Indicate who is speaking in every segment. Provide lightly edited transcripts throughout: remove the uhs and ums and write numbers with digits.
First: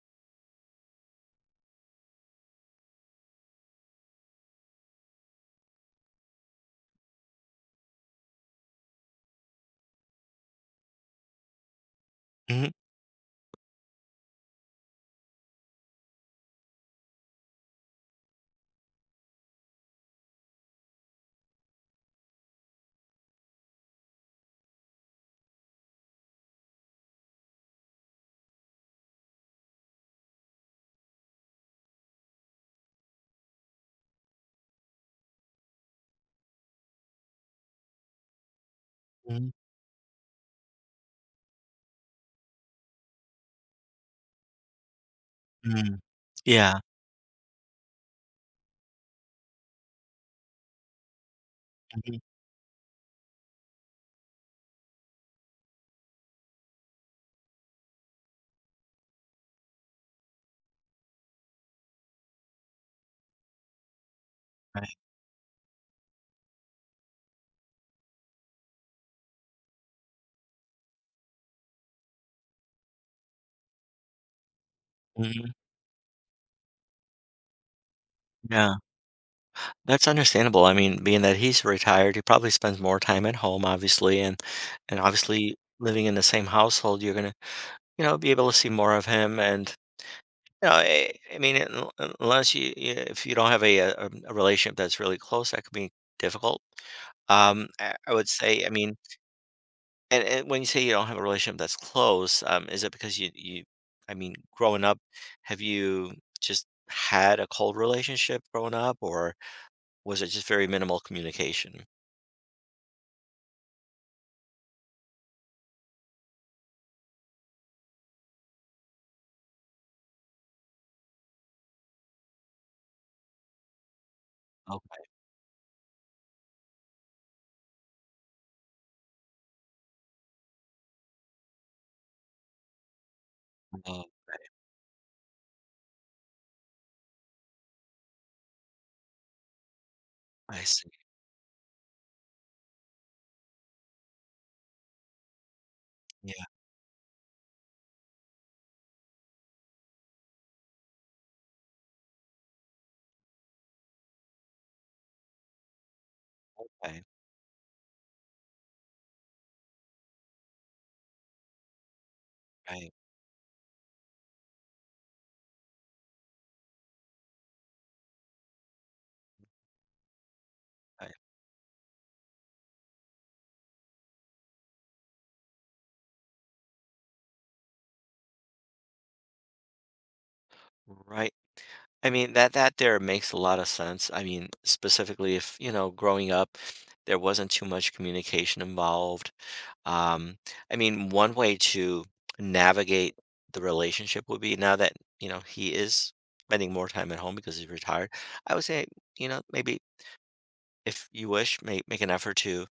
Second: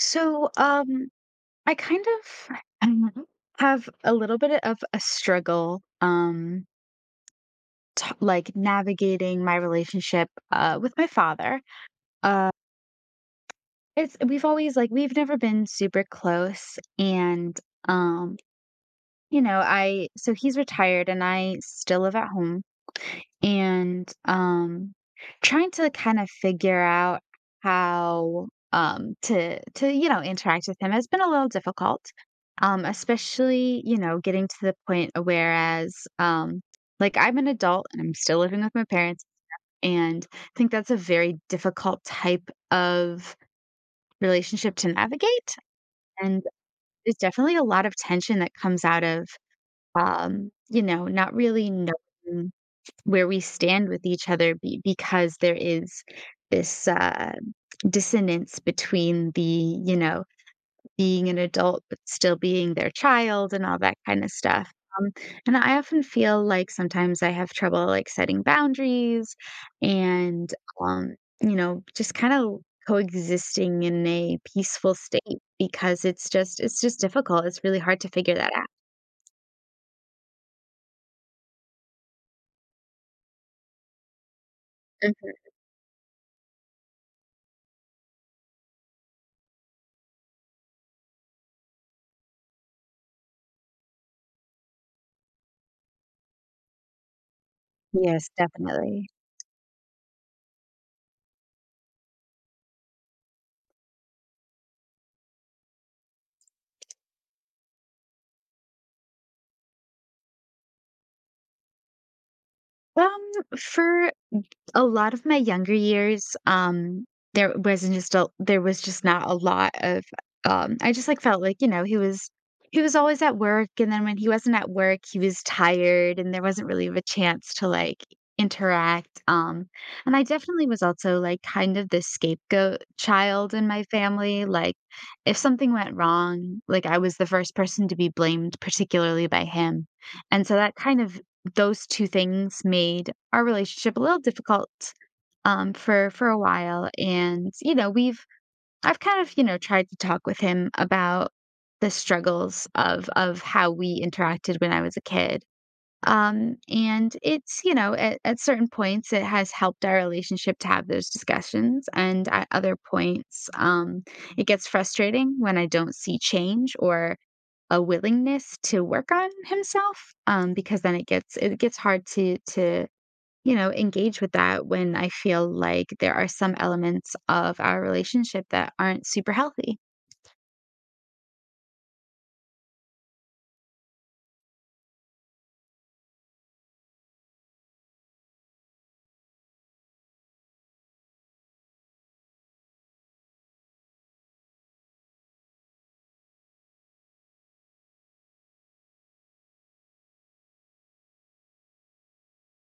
Speaker 1: So, um, I kind of um, have a little bit of a struggle, like navigating my relationship with my father. Uh,
Speaker 2: Mhm.
Speaker 1: it's we've always we've never been super close, and um, you know, I so he's retired and I still live at home, and trying to kind of figure out how to interact with him has been a little difficult. Especially, you know, getting to the point whereas, um like, I'm an adult and I'm still living with my parents,
Speaker 2: Mhm.
Speaker 1: and I think that's a very difficult type of relationship to navigate.
Speaker 2: Mm.
Speaker 1: And
Speaker 2: Yeah.
Speaker 1: there's definitely a lot of tension that comes out of, you know, not really
Speaker 2: Mhm.
Speaker 1: knowing where we stand with each other because there is this dissonance between the, you know, being an adult but still being their child and all that kind of stuff.
Speaker 2: Right.
Speaker 1: um, and I often feel like sometimes I have trouble, like, setting boundaries, and, um, you know, just kind of coexisting in a peaceful state,
Speaker 2: Mhm.
Speaker 1: because it's just difficult. It's really hard to figure that out.
Speaker 2: Yeah, that's understandable. I mean, being that he's retired, he probably spends more time at home, obviously, and
Speaker 1: Mhm.
Speaker 2: obviously living in the same household, you're gonna, be able to see more of him, and, I mean, un un unless you you if you don't have a relationship that's really close, that could be difficult. I would
Speaker 1: Yes,
Speaker 2: say, I mean.
Speaker 1: definitely.
Speaker 2: And when you say you don't have a relationship that's close, is it because you I mean, growing up, have you just had a cold relationship growing up, or was it just very minimal communication?
Speaker 1: Um, for a lot of my younger years, there was just not a lot of, I just, like, felt like, you know, he was always at work, and then when he wasn't at work,
Speaker 2: Okay.
Speaker 1: he was tired, and there wasn't really a chance to, like, interact. And I definitely was also, like, kind of the scapegoat child in my
Speaker 2: Oh,
Speaker 1: family, like, if something went wrong, like, I was the first person to be blamed, particularly by him, and so
Speaker 2: I
Speaker 1: that
Speaker 2: see.
Speaker 1: kind of those two things made our relationship a little difficult, for a
Speaker 2: Yeah.
Speaker 1: while. And, you know, we've I've kind of, you know, tried to talk with him about the struggles of how we interacted when I was a kid.
Speaker 2: Right,
Speaker 1: And it's, you know, at certain points, it has helped our relationship to have those discussions, and at other
Speaker 2: right,
Speaker 1: points, it gets frustrating when I don't see change or a willingness to work on himself, because then it
Speaker 2: right.
Speaker 1: gets it gets hard to engage with that when I feel like there are some elements of our relationship that aren't super healthy.
Speaker 2: Right. I mean, that there makes a lot of sense. I mean, specifically if, growing up, there wasn't too much communication involved. Um, I mean, one way to navigate the relationship would be now that, he is spending more time at home because he's retired. I would say, maybe if you wish, make an effort to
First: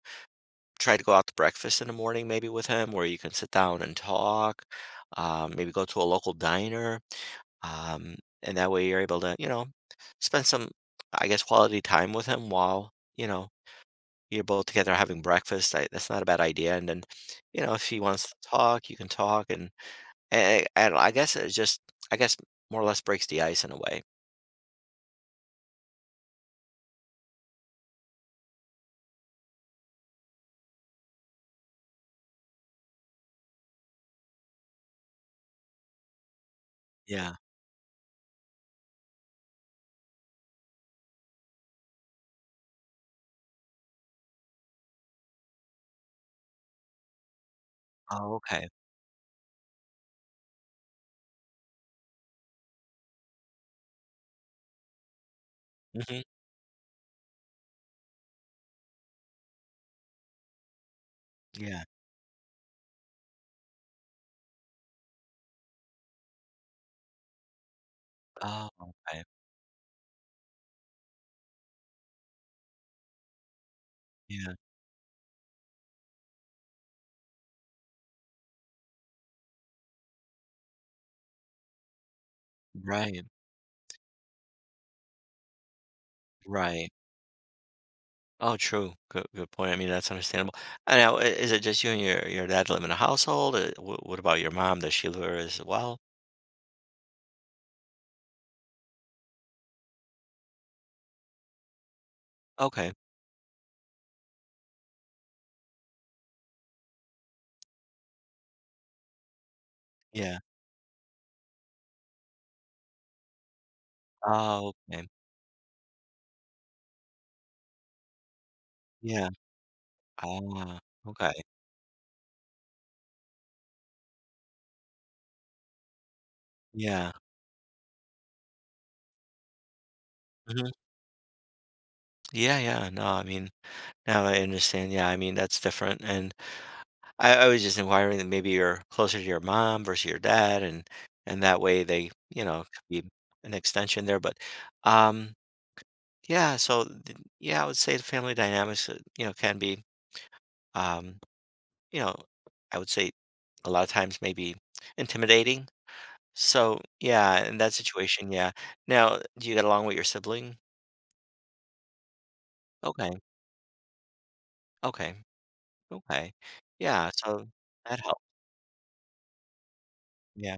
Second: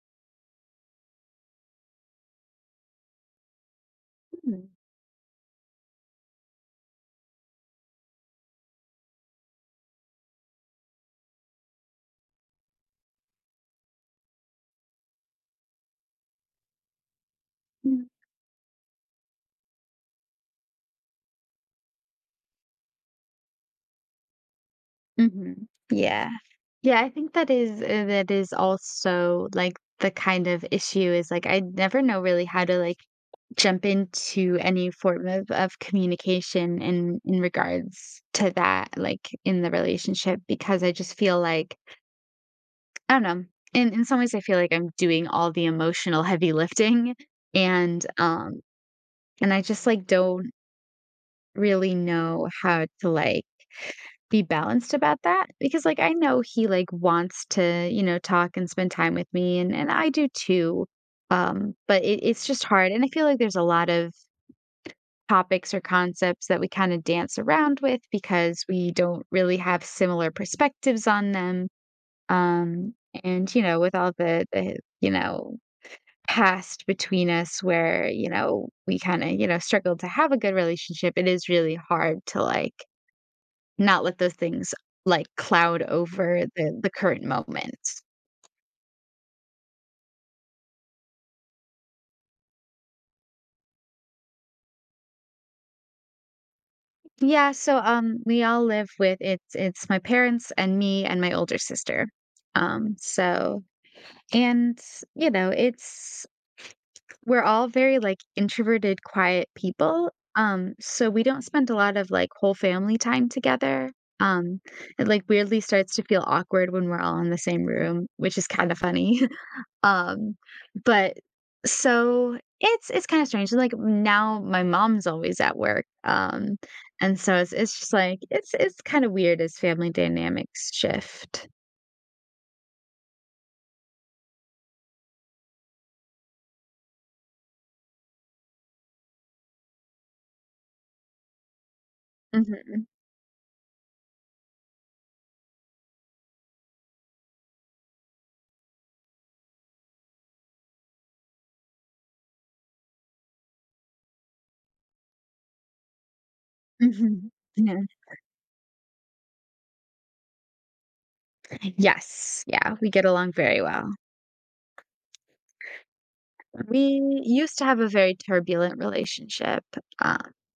Speaker 2: try to go out to breakfast in the morning maybe with him where you can sit down and talk. Maybe go to a local diner, um, and that way you're able to spend some, I guess, quality time with him while you're both together having breakfast. I, that's not a bad idea, and then, if he
Speaker 1: Mm-hmm.
Speaker 2: wants to talk, you can talk, and, I guess it just, I guess, more or less breaks the ice in a way.
Speaker 1: hmm yeah, yeah, I think that is also, like, the kind of issue is, like, I never know really how to, like, jump into any form of communication
Speaker 2: Yeah.
Speaker 1: in regards to that, like, in the relationship, because I just feel like I don't know. In some ways, I feel like I'm doing all the emotional heavy lifting, and,
Speaker 2: Oh, okay.
Speaker 1: and I just, like, don't really know how to, like, be balanced about that, because, like, I
Speaker 2: Hmm.
Speaker 1: know he, like, wants to, you know, talk and spend time with me, and I do too.
Speaker 2: Yeah.
Speaker 1: But it's just hard, and I feel like there's a lot of topics or concepts that we kind of dance around with because
Speaker 2: Oh,
Speaker 1: we
Speaker 2: okay.
Speaker 1: don't really have similar perspectives on them. Um, and you know, with all the
Speaker 2: Yeah.
Speaker 1: the you know, past between us where, you know, we kinda, you know, struggled to have a good relationship, it is really hard to, like,
Speaker 2: Right.
Speaker 1: not let those things, like, cloud over
Speaker 2: Right.
Speaker 1: the current moment.
Speaker 2: Oh, true. Good, good point. I mean, that's understandable. And now, is it just you and your dad live in a household? What about your mom, does she live there as well?
Speaker 1: Yeah, so, we all live with, it's my parents and me and my older sister.
Speaker 2: Okay.
Speaker 1: So and, you know, it's we're all very, like, introverted, quiet people.
Speaker 2: Yeah.
Speaker 1: So we don't spend a lot of like whole family time together. Um,
Speaker 2: Oh, okay.
Speaker 1: it, like, weirdly starts to feel awkward when we're all in the same room, which is kind of funny.
Speaker 2: Yeah.
Speaker 1: um,
Speaker 2: Ah,
Speaker 1: but
Speaker 2: okay.
Speaker 1: so it's kind of strange. Like, now my mom's always at work.
Speaker 2: Yeah.
Speaker 1: And so it's just like it's kind of weird as family dynamics
Speaker 2: Mhm.
Speaker 1: shift.
Speaker 2: Yeah, yeah. No, I mean, now I understand. Yeah, I mean, that's different. And I was just inquiring that maybe you're closer to your mom versus your dad, and that way they, could
Speaker 1: hmm
Speaker 2: be an extension there. But um, yeah. So yeah, I would say the family dynamics, can be, um, you know, I would say, a lot of times, maybe intimidating. So
Speaker 1: hmm
Speaker 2: yeah, in that
Speaker 1: Yeah.
Speaker 2: situation, yeah. Now, do you get along with your sibling?
Speaker 1: Yes. Yeah, we get
Speaker 2: Okay.
Speaker 1: along very well.
Speaker 2: Okay, okay. Yeah,
Speaker 1: We
Speaker 2: so
Speaker 1: used to have a
Speaker 2: that
Speaker 1: very
Speaker 2: helped.
Speaker 1: turbulent relationship, uh,
Speaker 2: Yeah,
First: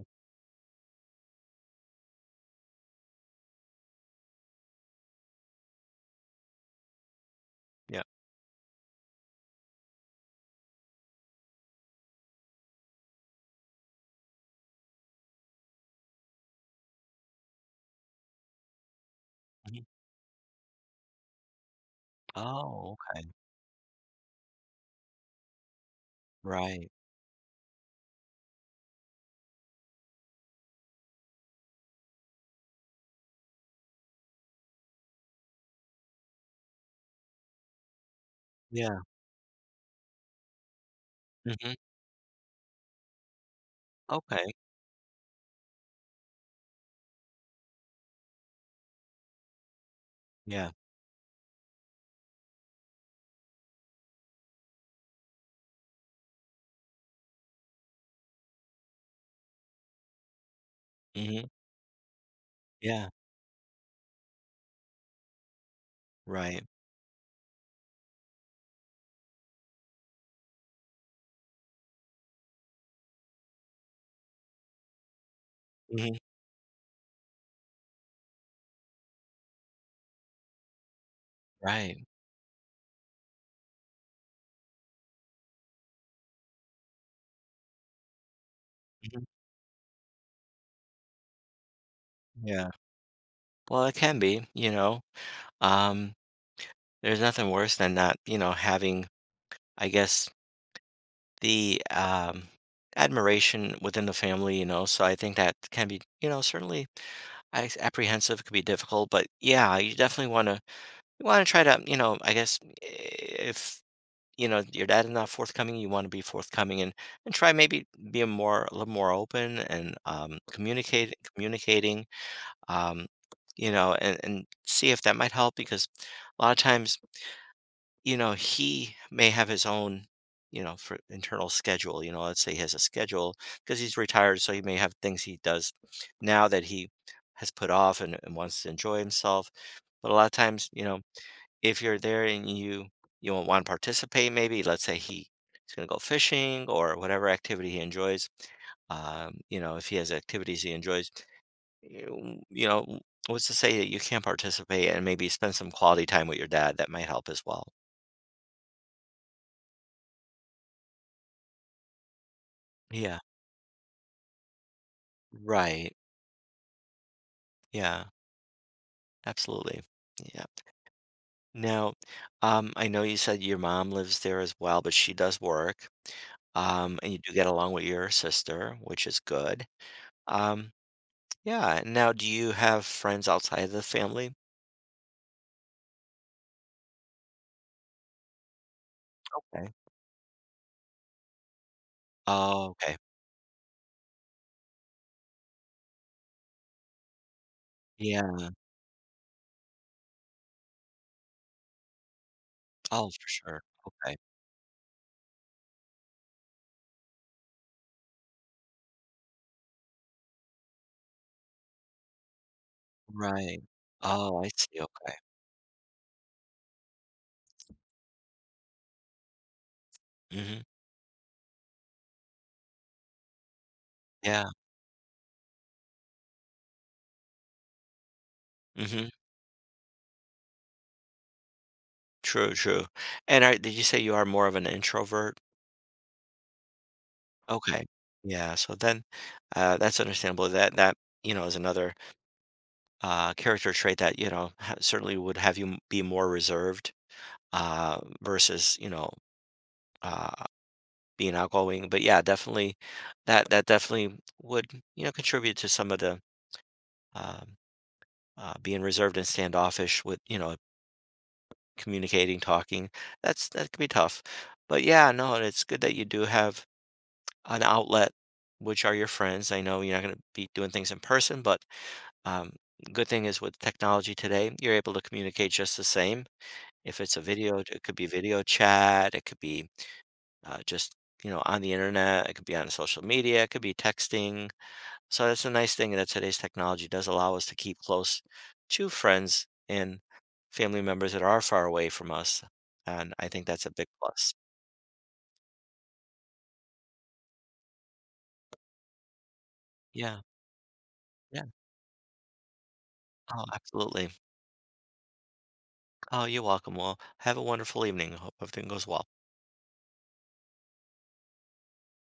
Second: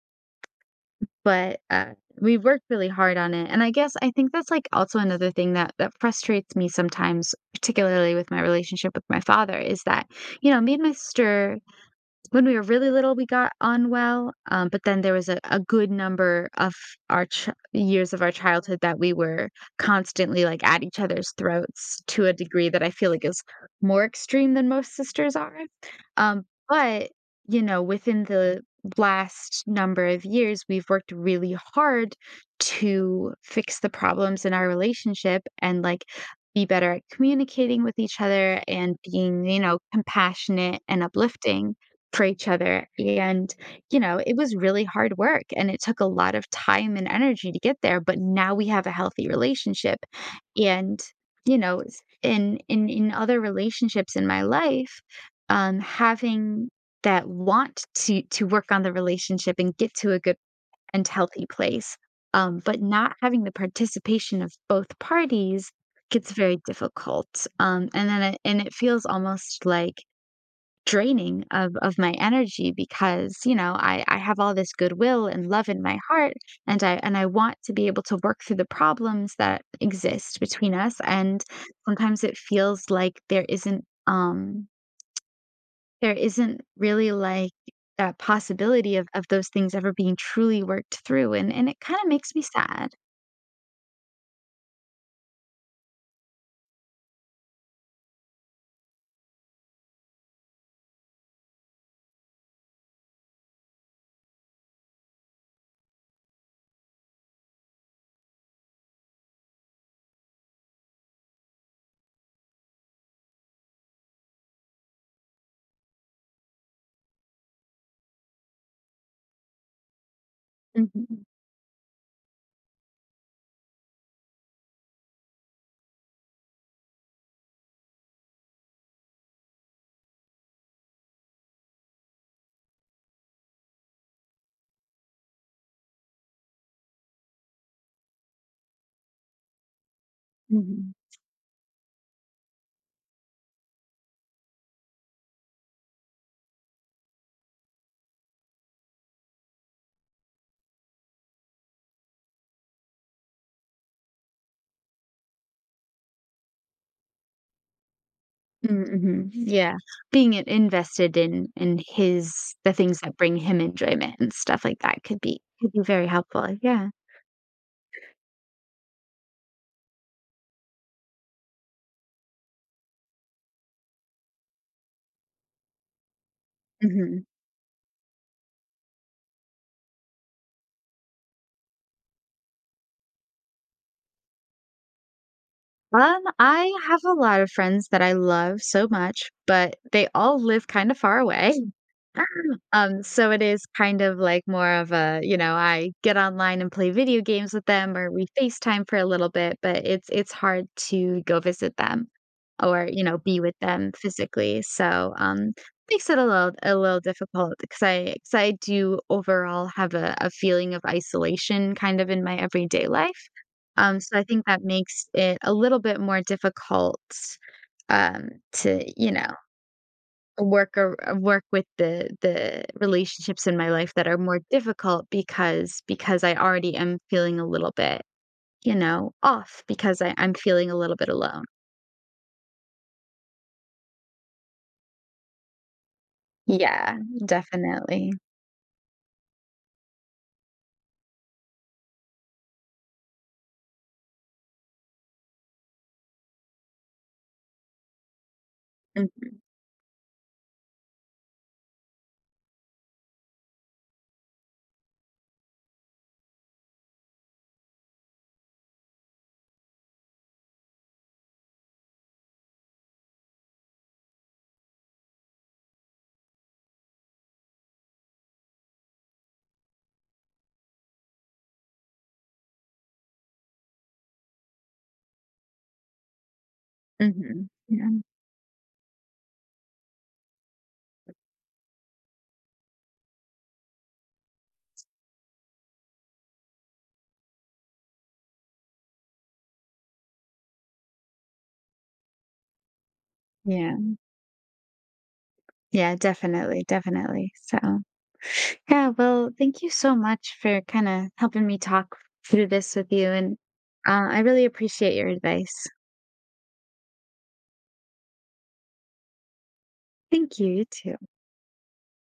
Speaker 1: but we worked really hard on it, and I guess I think that's, like, also another thing that that frustrates me sometimes,
Speaker 2: yeah.
Speaker 1: particularly with my relationship with my father, is that, you know, me and my sister when we were really little, we got on well. But then there was a good number of our years of our childhood that we were
Speaker 2: Mhm.
Speaker 1: constantly, like, at each other's throats to a degree that I
Speaker 2: Oh,
Speaker 1: feel like
Speaker 2: okay.
Speaker 1: is more extreme than most sisters are. Um,
Speaker 2: Right.
Speaker 1: but you know, within the last number of years, we've worked really hard to fix the problems in our relationship and, like, be better at communicating with each other and
Speaker 2: Yeah.
Speaker 1: being, you know, compassionate and
Speaker 2: Mhm.
Speaker 1: uplifting for each other. And, you know, it
Speaker 2: Okay.
Speaker 1: was really hard work and it took a lot of time and energy to get there, but now we have a healthy relationship.
Speaker 2: Yeah.
Speaker 1: And, you know, in other relationships in my life, having that want to work on the relationship and get to a good and healthy
Speaker 2: Mhm.
Speaker 1: place, but
Speaker 2: Yeah.
Speaker 1: not having the participation of both parties gets very
Speaker 2: Right.
Speaker 1: difficult. Um, and then and it feels almost like draining of my energy, because, you know, I have all this goodwill and love in my
Speaker 2: Mhm.
Speaker 1: heart, and I want to be able to work through the problems that exist between us, and
Speaker 2: Right.
Speaker 1: sometimes it feels like there isn't really, like, that possibility of
Speaker 2: Mhm.
Speaker 1: those things ever being truly worked through, and it kinda makes me
Speaker 2: Yeah.
Speaker 1: sad.
Speaker 2: Well, it can be, um, there's nothing worse than not, having, I guess, the admiration within the family, so I think that can be, certainly, I s apprehensive, could be difficult, but yeah, you definitely wanna try to, I guess, if you know your dad is not forthcoming, you want to be forthcoming, and try, maybe being more, a little more open, and communicate
Speaker 1: Mhm.
Speaker 2: communicating, um and see if that might help, because a lot of times, he may have his own, for internal schedule. Let's say he has a schedule because he's retired, so he may have things he does now that he has put off, and, wants to enjoy himself. But a lot of times,
Speaker 1: Mhm.
Speaker 2: if you're there and you want to participate, maybe let's say he, he's going to go fishing or whatever activity he enjoys. If he has activities he enjoys, you, you know, w- what's to say that you can't participate and maybe spend some quality time with your dad? That might help as well.
Speaker 1: Mm, mhm, yeah, being in invested in his the things that
Speaker 2: Yeah,
Speaker 1: bring him enjoyment and stuff like that could be
Speaker 2: right.
Speaker 1: very helpful, yeah,
Speaker 2: Yeah, absolutely. Yeah. Now, I know you said your mom lives there as well, but she does work. And you
Speaker 1: mhm.
Speaker 2: do get along with your sister, which is good. Um, Yeah. Now do you have friends outside of the family?
Speaker 1: I have a lot of friends that I love so much,
Speaker 2: Okay.
Speaker 1: but they all live kind of far away.
Speaker 2: Oh, okay.
Speaker 1: So it is kind of like more of a, you know, I get online and play video games with them or we
Speaker 2: Yeah.
Speaker 1: FaceTime for a little bit, but it's hard to go visit them or, you
Speaker 2: Oh,
Speaker 1: know,
Speaker 2: for
Speaker 1: be with
Speaker 2: sure.
Speaker 1: them
Speaker 2: Okay.
Speaker 1: physically. So, makes it a little difficult because I do overall have a feeling of isolation kind of in my everyday life.
Speaker 2: Right.
Speaker 1: So I
Speaker 2: Oh,
Speaker 1: think
Speaker 2: I
Speaker 1: that
Speaker 2: see,
Speaker 1: makes
Speaker 2: okay.
Speaker 1: it a little bit more difficult to, you know,
Speaker 2: Mhm.
Speaker 1: work or work with the relationships in my life that are more
Speaker 2: Yeah.
Speaker 1: difficult because I already am feeling a little bit, you
Speaker 2: Mhm.
Speaker 1: know, off because I, I'm feeling a little bit alone.
Speaker 2: True, true. And, are did you say you are more of an introvert?
Speaker 1: Yeah,
Speaker 2: Okay.
Speaker 1: definitely.
Speaker 2: Yeah, so then, that's understandable. That is another, character trait that, ha certainly would have you, m be more reserved, uh, versus,
Speaker 1: hmm
Speaker 2: uh being outgoing. But yeah, definitely that definitely would, contribute to some of the, um, being reserved and standoffish with, communicating, talking. That can be tough. But yeah, no, and it's good that you do have an outlet, which are your friends. I know you're not going to be doing things in person, but um, good thing is with technology today, you're able to communicate just the same. If it's a
Speaker 1: hmm
Speaker 2: video, it could
Speaker 1: Yeah.
Speaker 2: be video chat, it could be, just, on the internet, it could be on social media, it could be texting. So that's a nice thing that today's technology does allow us to keep close to friends and family members that are far away from us. And I think that's a
Speaker 1: Yeah.
Speaker 2: big plus.
Speaker 1: Yeah, definitely, definitely. So, yeah, well, thank you so
Speaker 2: Yeah.
Speaker 1: much for kind of
Speaker 2: Yeah.
Speaker 1: helping me talk through this with you. And
Speaker 2: Oh, absolutely.
Speaker 1: I really appreciate your advice.
Speaker 2: Oh, you're welcome. Well, have a wonderful evening. Hope everything goes well.
Speaker 1: Thank you, you too.